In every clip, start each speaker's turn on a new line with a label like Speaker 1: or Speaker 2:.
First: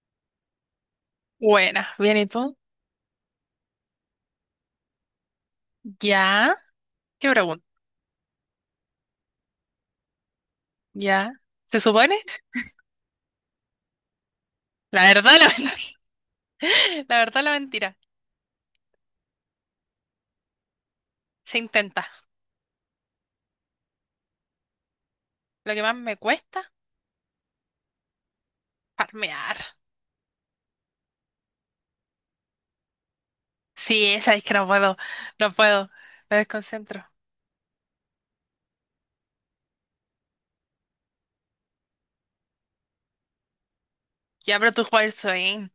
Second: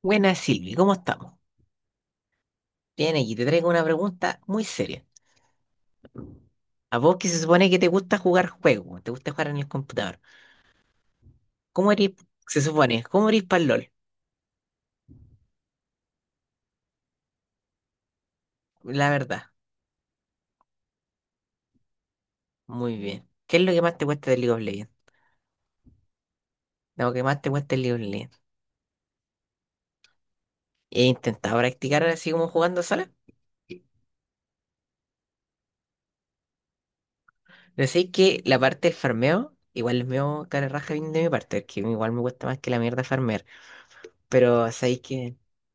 Speaker 1: Buenas Silvi, ¿cómo estamos?
Speaker 2: Buena, bien, ¿y tú?
Speaker 1: Bien, aquí te traigo una pregunta muy seria.
Speaker 2: Ya,
Speaker 1: A vos que
Speaker 2: ¿qué
Speaker 1: se
Speaker 2: pregunta?
Speaker 1: supone que te gusta jugar juegos, te gusta jugar en el computador.
Speaker 2: Ya, ¿se
Speaker 1: ¿Cómo eres,
Speaker 2: supone?
Speaker 1: se supone, cómo eres para LOL?
Speaker 2: La verdad, la mentira. La verdad, la mentira.
Speaker 1: La verdad,
Speaker 2: Se intenta.
Speaker 1: muy bien. ¿Qué es lo que más te cuesta del League of Legends?
Speaker 2: Lo que más me cuesta,
Speaker 1: Lo que más te cuesta del League of Legends.
Speaker 2: farmear.
Speaker 1: He intentado practicar así como jugando sola,
Speaker 2: Sí, esa es que no puedo, no puedo. Me desconcentro.
Speaker 1: pero sé que la parte del farmeo, igual es medio cara raja bien de mi parte, que igual me cuesta más que la mierda farmear.
Speaker 2: Ya,
Speaker 1: Pero
Speaker 2: pero tú
Speaker 1: sabéis
Speaker 2: juegas el
Speaker 1: que
Speaker 2: swing.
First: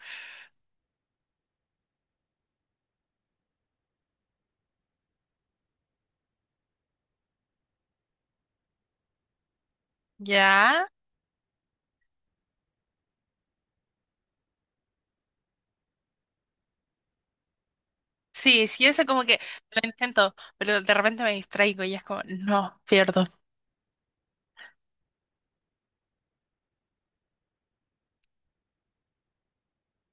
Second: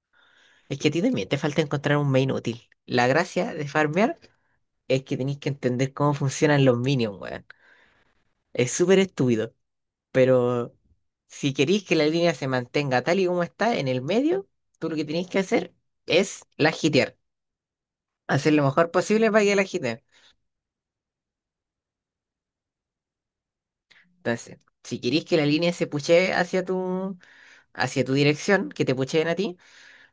Speaker 1: es que a ti también te falta encontrar un main útil. La gracia de farmear es que tenéis que entender cómo funcionan los minions, weón. Es súper estúpido. Pero
Speaker 2: Ya.
Speaker 1: si queréis que la línea se mantenga tal y como está en el medio, tú lo que tenéis que hacer es la hitear. Hacer lo
Speaker 2: Sí, sí,
Speaker 1: mejor
Speaker 2: eso como
Speaker 1: posible
Speaker 2: que
Speaker 1: para que la
Speaker 2: lo
Speaker 1: hiteen.
Speaker 2: intento, pero de repente me distraigo y es como, no, pierdo.
Speaker 1: Entonces, si queréis que la línea se puchee hacia tu dirección, que te pucheen a ti,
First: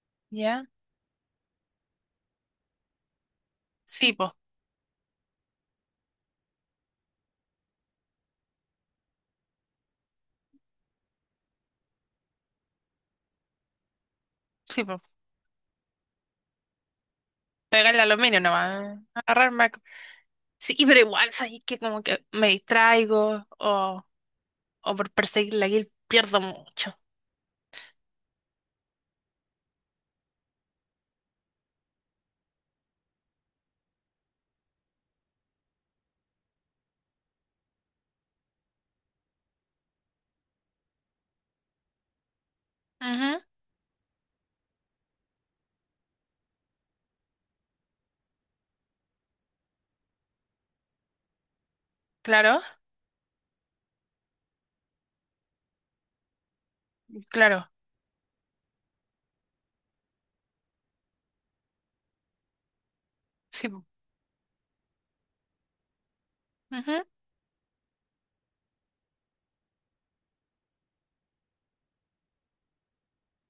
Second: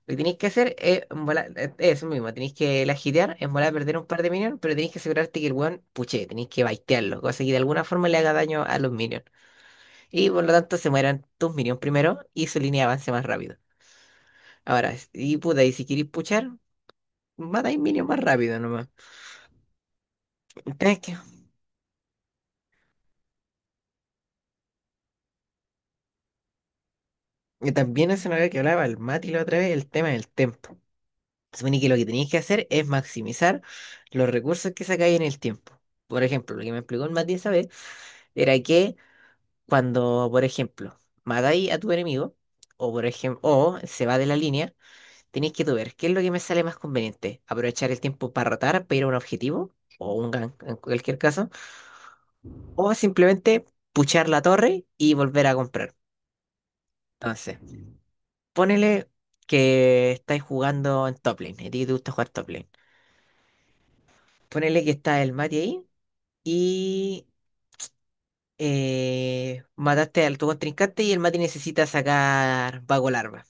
Speaker 1: lo que tenéis que
Speaker 2: Ya.
Speaker 1: hacer es, en bola- es eso mismo, tenéis que la hitear, en volar perder un
Speaker 2: Sí,
Speaker 1: par de
Speaker 2: po,
Speaker 1: minions, pero tenéis que asegurarte que el weón puchee, tenéis que baitearlo, cosa que de alguna forma le haga daño a los minions. Y por lo tanto se mueran tus minions primero y su línea de avance más rápido.
Speaker 2: sí,
Speaker 1: Ahora,
Speaker 2: po.
Speaker 1: y puta, y si queréis puchar, matáis
Speaker 2: Pegarle
Speaker 1: minions
Speaker 2: al
Speaker 1: más
Speaker 2: aluminio
Speaker 1: rápido nomás.
Speaker 2: nomás. Agarrarme. Sí,
Speaker 1: Tenés
Speaker 2: pero
Speaker 1: que-
Speaker 2: igual, sabes que como que me distraigo o por perseguir la guild pierdo mucho.
Speaker 1: Y también eso no había que hablaba el Mati la otra vez, el tema del tiempo. Se supone que lo que tenéis que hacer es maximizar los recursos que sacáis en el tiempo. Por ejemplo, lo que me explicó el Mati esa vez era que cuando, por ejemplo, matáis a tu enemigo, o por
Speaker 2: Ujú,
Speaker 1: ejemplo, o se va de la línea, tenéis que tú ver qué es lo que me sale más conveniente. Aprovechar el tiempo para rotar, para ir a un objetivo, o un gank en cualquier caso,
Speaker 2: claro,
Speaker 1: o simplemente puchar la torre y volver a comprar. Entonces,
Speaker 2: claro,
Speaker 1: ponele que estáis jugando en top lane, y a ti te gusta jugar top lane.
Speaker 2: sí, po.
Speaker 1: Ponele que está el Mati ahí
Speaker 2: Ujú,
Speaker 1: y mataste al tu contrincante y el Mati necesita sacar vago larva.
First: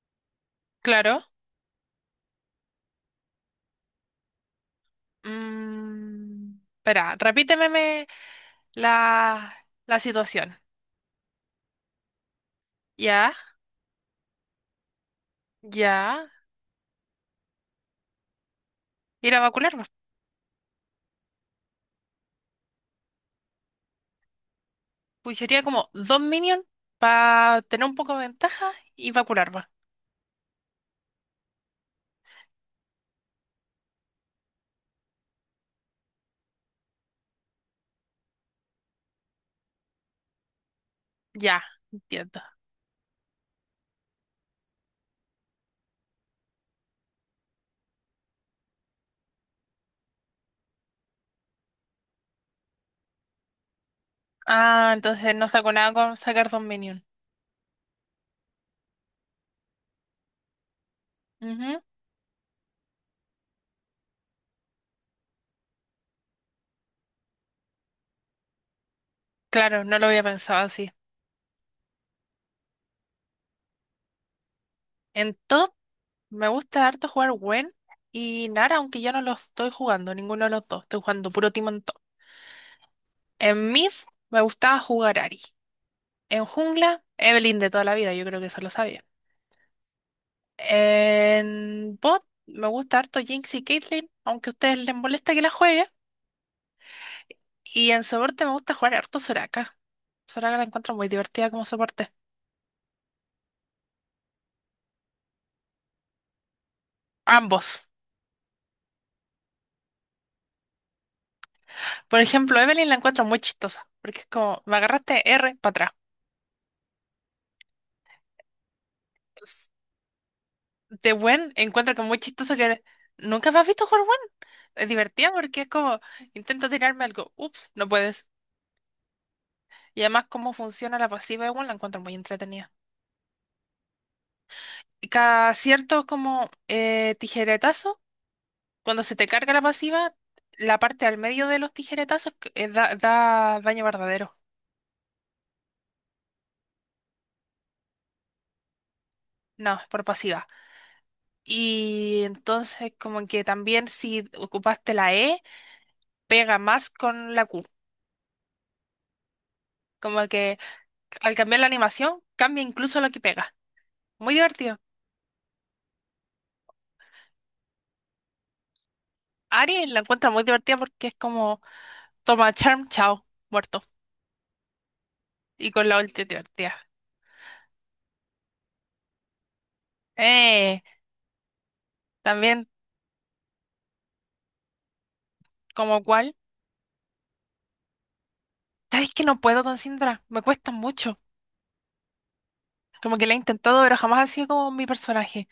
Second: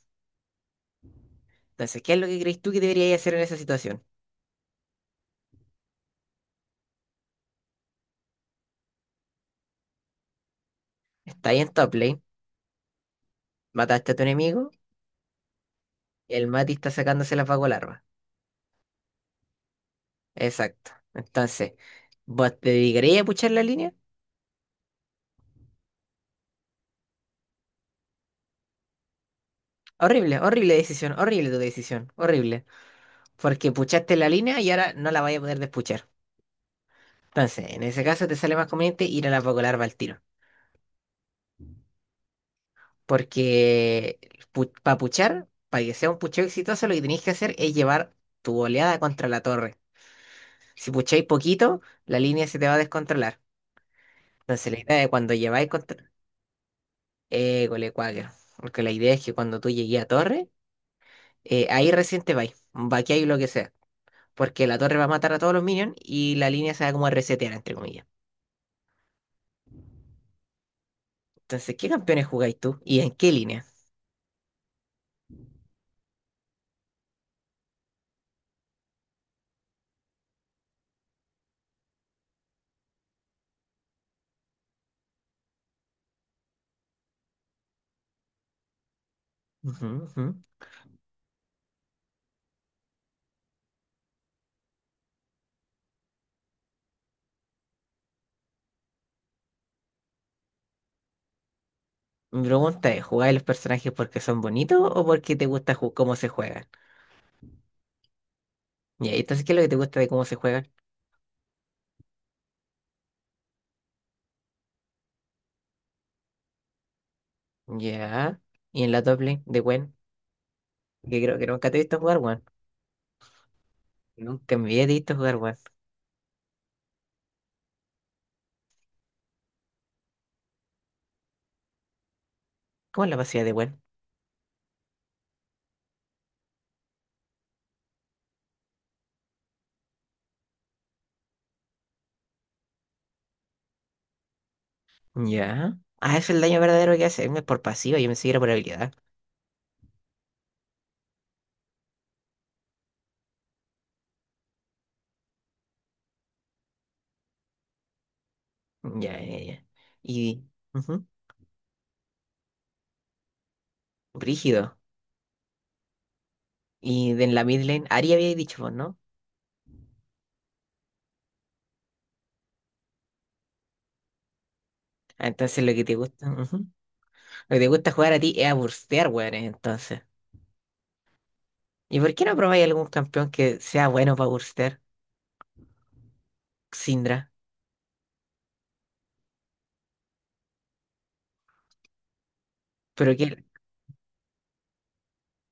Speaker 2: claro.
Speaker 1: Entonces, ¿qué es lo que crees tú que deberías hacer en esa situación?
Speaker 2: Espera, repíteme la, la situación.
Speaker 1: Está ahí en top lane,
Speaker 2: Ya,
Speaker 1: mataste a tu enemigo,
Speaker 2: ya.
Speaker 1: el Mati está sacándose las vago larvas.
Speaker 2: Ir a vacular, va.
Speaker 1: Exacto. Entonces, ¿vos te dedicarías a puchar la línea?
Speaker 2: Pues sería como dos minions para tener un poco de ventaja y vacular, va.
Speaker 1: Horrible, horrible decisión, horrible tu decisión, horrible. Porque puchaste la línea y ahora no la vas a poder despuchar. Entonces, en ese caso te sale más conveniente ir a la Paco Larva al tiro.
Speaker 2: Ya, entiendo.
Speaker 1: Porque para puchar, para que sea un pucheo exitoso, lo que tenéis que hacer es llevar tu oleada contra la torre. Si pucháis poquito, la línea se te va a descontrolar. Entonces, la
Speaker 2: Ah,
Speaker 1: idea es cuando
Speaker 2: entonces no
Speaker 1: lleváis
Speaker 2: saco nada
Speaker 1: contra...
Speaker 2: con sacar dos minions.
Speaker 1: École, cuáquero. Porque la idea es que cuando tú llegues a torre
Speaker 2: Ujú,
Speaker 1: ahí recién te vais, vaqueáis lo que sea, porque la torre va a matar a todos los minions y la línea se va como a resetear, entre comillas.
Speaker 2: claro, no lo había pensado así.
Speaker 1: Entonces, ¿qué campeones jugáis tú y en qué línea?
Speaker 2: Entonces, me gusta harto jugar Gwen y Nara, aunque ya no lo estoy jugando, ninguno de los dos. Estoy jugando puro Timon on Top. En mid me gustaba jugar Ari. En jungla, Evelynn de toda la vida, yo creo que eso lo sabía.
Speaker 1: Ujú, ujú.
Speaker 2: En bot me gusta harto Jinx y Caitlyn, aunque a ustedes les molesta que la juegue. Y en soporte me gusta jugar harto Soraka. Soraka la encuentro muy divertida como soporte.
Speaker 1: Mi pregunta es, ¿jugáis los personajes porque son bonitos o porque te gusta ju- cómo se juegan?
Speaker 2: Ambos.
Speaker 1: Ya, y entonces, ¿qué es lo que te gusta de cómo se juegan?
Speaker 2: Por ejemplo, Evelynn la encuentro muy chistosa, porque es como, me agarraste R para
Speaker 1: Ya, y en la top lane de
Speaker 2: atrás.
Speaker 1: Gwen,
Speaker 2: De
Speaker 1: que creo que
Speaker 2: Gwen
Speaker 1: nunca te he
Speaker 2: encuentro
Speaker 1: visto
Speaker 2: que es
Speaker 1: jugar
Speaker 2: muy
Speaker 1: Gwen.
Speaker 2: chistoso que nunca me has visto jugar Gwen.
Speaker 1: Nunca me había
Speaker 2: Es
Speaker 1: visto
Speaker 2: divertida
Speaker 1: jugar Gwen.
Speaker 2: porque es como, intenta tirarme algo, ups, no puedes. Y además cómo funciona la pasiva de Gwen la encuentro muy entretenida.
Speaker 1: ¿Cómo es la pasiva de Gwen?
Speaker 2: Y cada cierto como tijeretazo, cuando se te carga la pasiva, la parte al medio de los tijeretazos da daño verdadero.
Speaker 1: Ya. Ah, es el daño verdadero que hace. Es por pasiva, yo me seguía por habilidad.
Speaker 2: No, es por pasiva. Y entonces como que también si ocupaste la E, pega más con la Q.
Speaker 1: Ya, ya, ya.
Speaker 2: Como
Speaker 1: Y...
Speaker 2: que
Speaker 1: ujú.
Speaker 2: al cambiar la animación, cambia incluso lo que pega. Muy
Speaker 1: Brígido.
Speaker 2: divertido.
Speaker 1: Y de en la mid lane, Ari había dicho vos, ¿no?
Speaker 2: Ari la encuentra muy divertida porque es como toma charm, chao, muerto.
Speaker 1: Ah, entonces
Speaker 2: Y
Speaker 1: lo que
Speaker 2: con
Speaker 1: te
Speaker 2: la ulti
Speaker 1: gusta, ujú. Lo
Speaker 2: divertida.
Speaker 1: que te gusta jugar a ti es a burstear, weones, entonces.
Speaker 2: Eh,
Speaker 1: ¿Y por qué no probáis
Speaker 2: También
Speaker 1: algún campeón que sea bueno para burstear?
Speaker 2: como cual.
Speaker 1: Syndra.
Speaker 2: ¿Sabes que no puedo con Syndra? Me cuesta mucho.
Speaker 1: Pero
Speaker 2: Como
Speaker 1: que,
Speaker 2: que la he intentado, pero jamás ha sido como mi personaje.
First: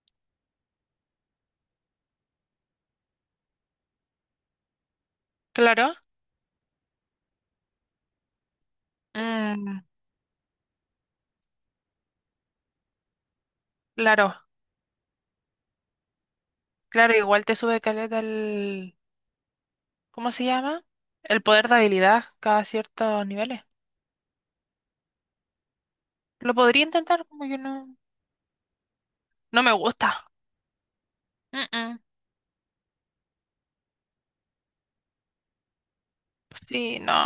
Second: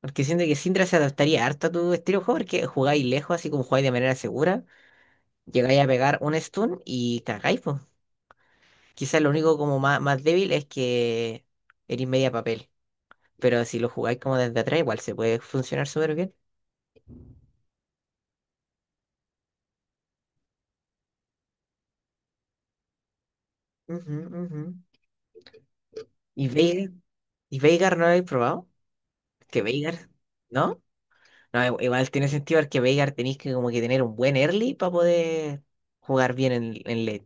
Speaker 1: porque siento que Syndra se adaptaría harto a tu estilo de juego, porque jugáis lejos, así como jugáis de manera segura, llegáis a
Speaker 2: Claro.
Speaker 1: pegar un stun y cagáis, pues. Quizás lo único como
Speaker 2: Mm,
Speaker 1: más, más débil es que eres media papel. Pero si lo jugáis
Speaker 2: claro.
Speaker 1: como desde atrás, igual se puede funcionar súper bien.
Speaker 2: Claro, igual te sube caleta el... ¿Cómo se llama? El poder de habilidad cada ciertos niveles.
Speaker 1: Ujú, ujú. Y
Speaker 2: Lo podría
Speaker 1: Veigar.
Speaker 2: intentar, como que
Speaker 1: ¿Y Veigar
Speaker 2: no...
Speaker 1: no lo habéis probado? Que
Speaker 2: No me
Speaker 1: Veigar,
Speaker 2: gusta.
Speaker 1: ¿no?
Speaker 2: Mm,
Speaker 1: No, i-
Speaker 2: mm.
Speaker 1: igual tiene sentido porque Veigar tenéis que como que tener un buen early para poder jugar bien en,
Speaker 2: Sí,
Speaker 1: en
Speaker 2: no.
Speaker 1: late.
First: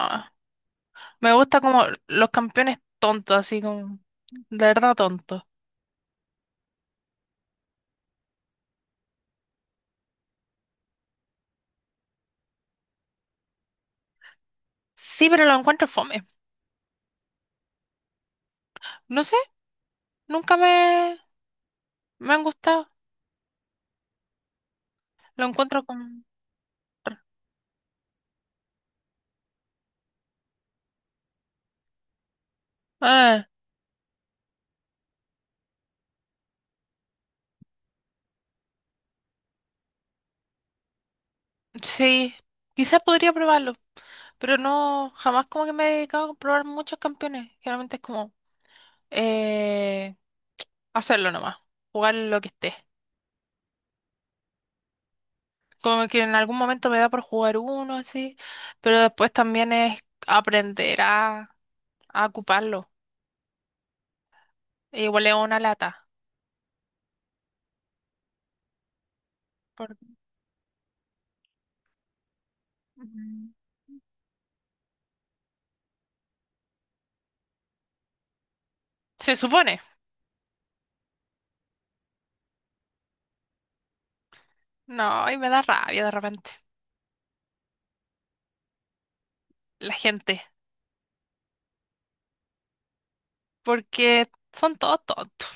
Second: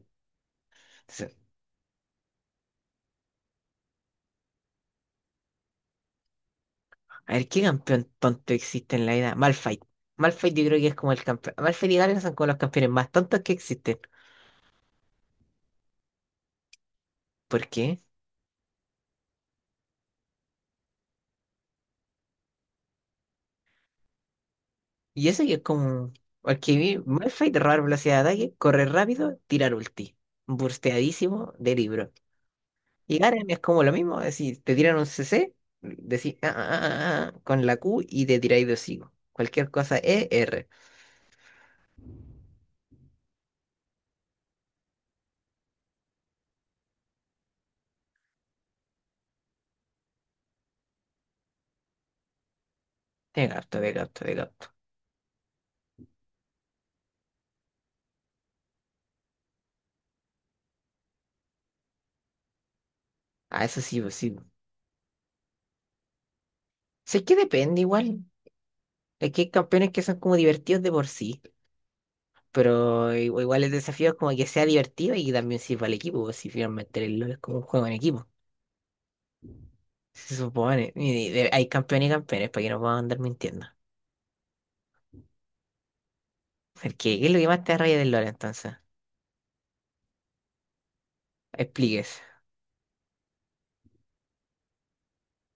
Speaker 2: Me
Speaker 1: Entonces,
Speaker 2: gusta como los campeones tontos, así como, de verdad tontos.
Speaker 1: a ver, ¿qué campeón tonto existe en la vida? Malphite. Malphite yo creo que es como el campeón. Malphite y Garen son como los campeones más tontos que existen.
Speaker 2: Sí, pero lo encuentro fome.
Speaker 1: ¿Por qué?
Speaker 2: No sé, nunca me, me han gustado.
Speaker 1: Y eso
Speaker 2: Lo
Speaker 1: que es
Speaker 2: encuentro
Speaker 1: como...
Speaker 2: con...
Speaker 1: Porque vi Malphite robar velocidad de ataque, correr rápido, tirar ulti. Bursteadísimo de libro. Y
Speaker 2: Ah,
Speaker 1: Garen es como lo mismo, es decir, te tiran un CC, decís "Ah, ah, ah, ah", ah, con la Q y te tiráis de hocico. Cualquier cosa ER.
Speaker 2: sí, quizás podría probarlo, pero no, jamás como que me he dedicado a probar muchos campeones. Generalmente es como eh, hacerlo nomás, jugar lo que esté.
Speaker 1: De gato, de gato, de gato.
Speaker 2: Como que en algún momento me da por jugar uno así, pero después también es aprender a ocuparlo.
Speaker 1: Ah, eso sí, pues sí pues.
Speaker 2: E igual es una lata.
Speaker 1: Sé que depende igual. Es que hay campeones que son como divertidos de por sí. Pero i-
Speaker 2: Ujú.
Speaker 1: igual el desafío es como que sea divertido y que también sirva al equipo, pues. Si finalmente el LoL es como un juego en equipo.
Speaker 2: Se supone.
Speaker 1: Se supone. Y de- hay campeones y campeones para que no puedan andar mintiendo.
Speaker 2: No, y me da rabia de repente
Speaker 1: Porque, ¿qué es lo que más te da rabia del LoL entonces?
Speaker 2: la gente,
Speaker 1: Explíquese.
Speaker 2: porque son todos tontos,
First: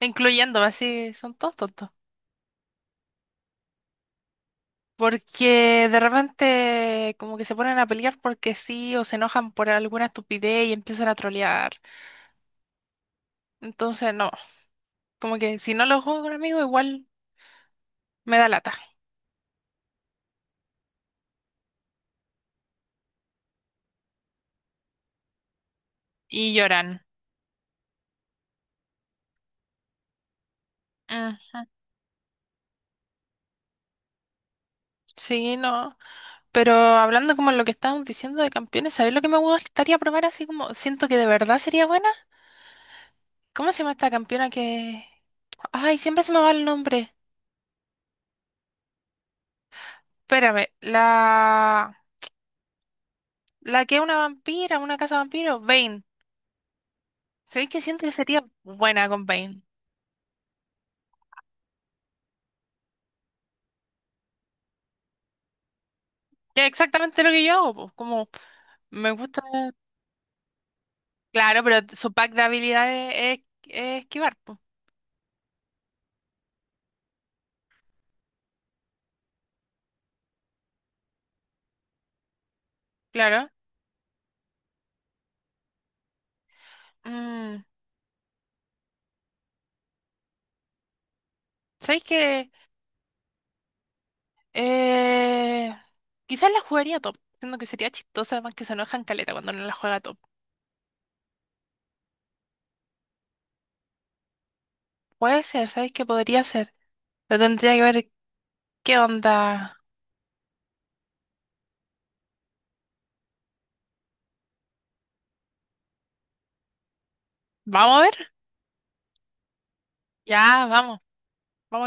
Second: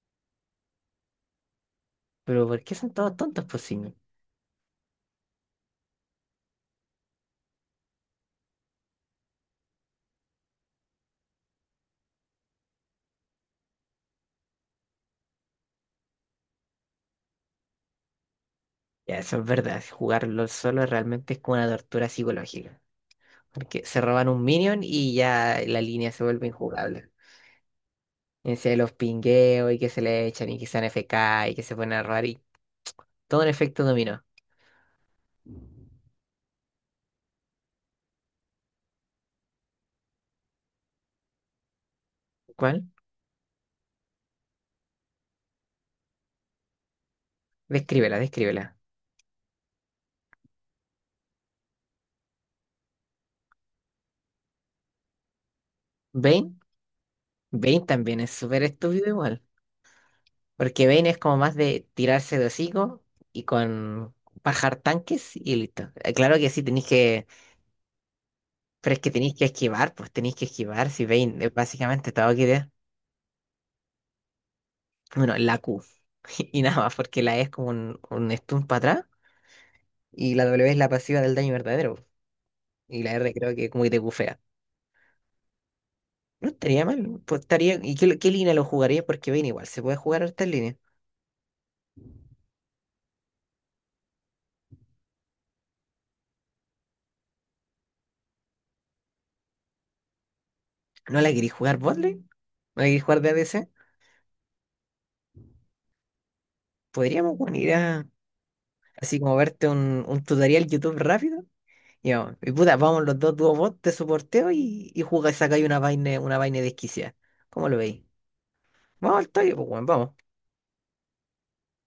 Speaker 2: incluyéndome así, son todos tontos.
Speaker 1: Pero ¿por qué son todos tontos, pues sí?
Speaker 2: Porque de repente como que se ponen a pelear porque sí o se enojan por alguna estupidez y empiezan a trolear. Entonces no, como que si no lo juego con amigos igual me da lata
Speaker 1: Ya, eso es verdad, jugarlo solo realmente es como una tortura psicológica. Porque se roban un minion y ya la línea se vuelve
Speaker 2: y lloran.
Speaker 1: injugable. En serio, los pingueos y que se le echan y que sean FK y
Speaker 2: Ujú.
Speaker 1: que se ponen a robar y todo un efecto dominó.
Speaker 2: Sí, no. Pero hablando como lo que estábamos diciendo de campeones, ¿sabes lo que me gustaría probar así como siento que de verdad sería bueno?
Speaker 1: ¿Cuál?
Speaker 2: ¿Cómo se llama esta campeona que...? Ay, siempre se me va el nombre.
Speaker 1: Descríbela, descríbela.
Speaker 2: Espérame, la... La que es una vampira, una casa vampiro, Vayne.
Speaker 1: Vayne,
Speaker 2: ¿Sabéis que
Speaker 1: Vayne
Speaker 2: siento que
Speaker 1: también es
Speaker 2: sería
Speaker 1: súper
Speaker 2: buena
Speaker 1: estúpido
Speaker 2: con
Speaker 1: igual.
Speaker 2: Vayne?
Speaker 1: Porque Vayne es como más de tirarse de hocico y con bajar tanques y listo. Claro que sí
Speaker 2: Que es
Speaker 1: tenéis
Speaker 2: exactamente
Speaker 1: que,
Speaker 2: lo que yo hago, po. Como
Speaker 1: pero es que
Speaker 2: me
Speaker 1: tenéis
Speaker 2: gusta...
Speaker 1: que esquivar, pues tenéis que esquivar si Vayne es
Speaker 2: Claro, pero
Speaker 1: básicamente
Speaker 2: su pack
Speaker 1: todo que
Speaker 2: de
Speaker 1: idea.
Speaker 2: habilidades es esquivar, pues.
Speaker 1: Bueno, la Q. Y nada más, porque la E es como un stun para atrás y la W es la pasiva del daño verdadero. Y la R
Speaker 2: Claro.
Speaker 1: creo que como que te bufea. No estaría mal, pues
Speaker 2: Mm,
Speaker 1: estaría. ¿Y qué, qué línea lo jugaría? Porque ven igual, se puede jugar hartas líneas.
Speaker 2: ¿sabéis que...? Eh, Quizás la jugaría top, siendo que sería chistosa, además que se enojan caleta cuando no la juega top.
Speaker 1: ¿No la querís jugar botlane? ¿No la querís jugar de ADC?
Speaker 2: Puede ser, ¿sabéis que podría ser?
Speaker 1: Podríamos
Speaker 2: Lo
Speaker 1: bueno,
Speaker 2: tendría
Speaker 1: ir
Speaker 2: que
Speaker 1: a
Speaker 2: ver qué
Speaker 1: así como verte
Speaker 2: onda...
Speaker 1: un tutorial YouTube rápido. Y vamos, y puta, vamos los dos dúo bot, te soporteo y jugáis, sacáis una vaina desquiciada. ¿Cómo lo
Speaker 2: Vamos
Speaker 1: veis?
Speaker 2: a ver.
Speaker 1: Vamos al toque, pues bueno, vamos.
Speaker 2: Ya, vamos. Vamos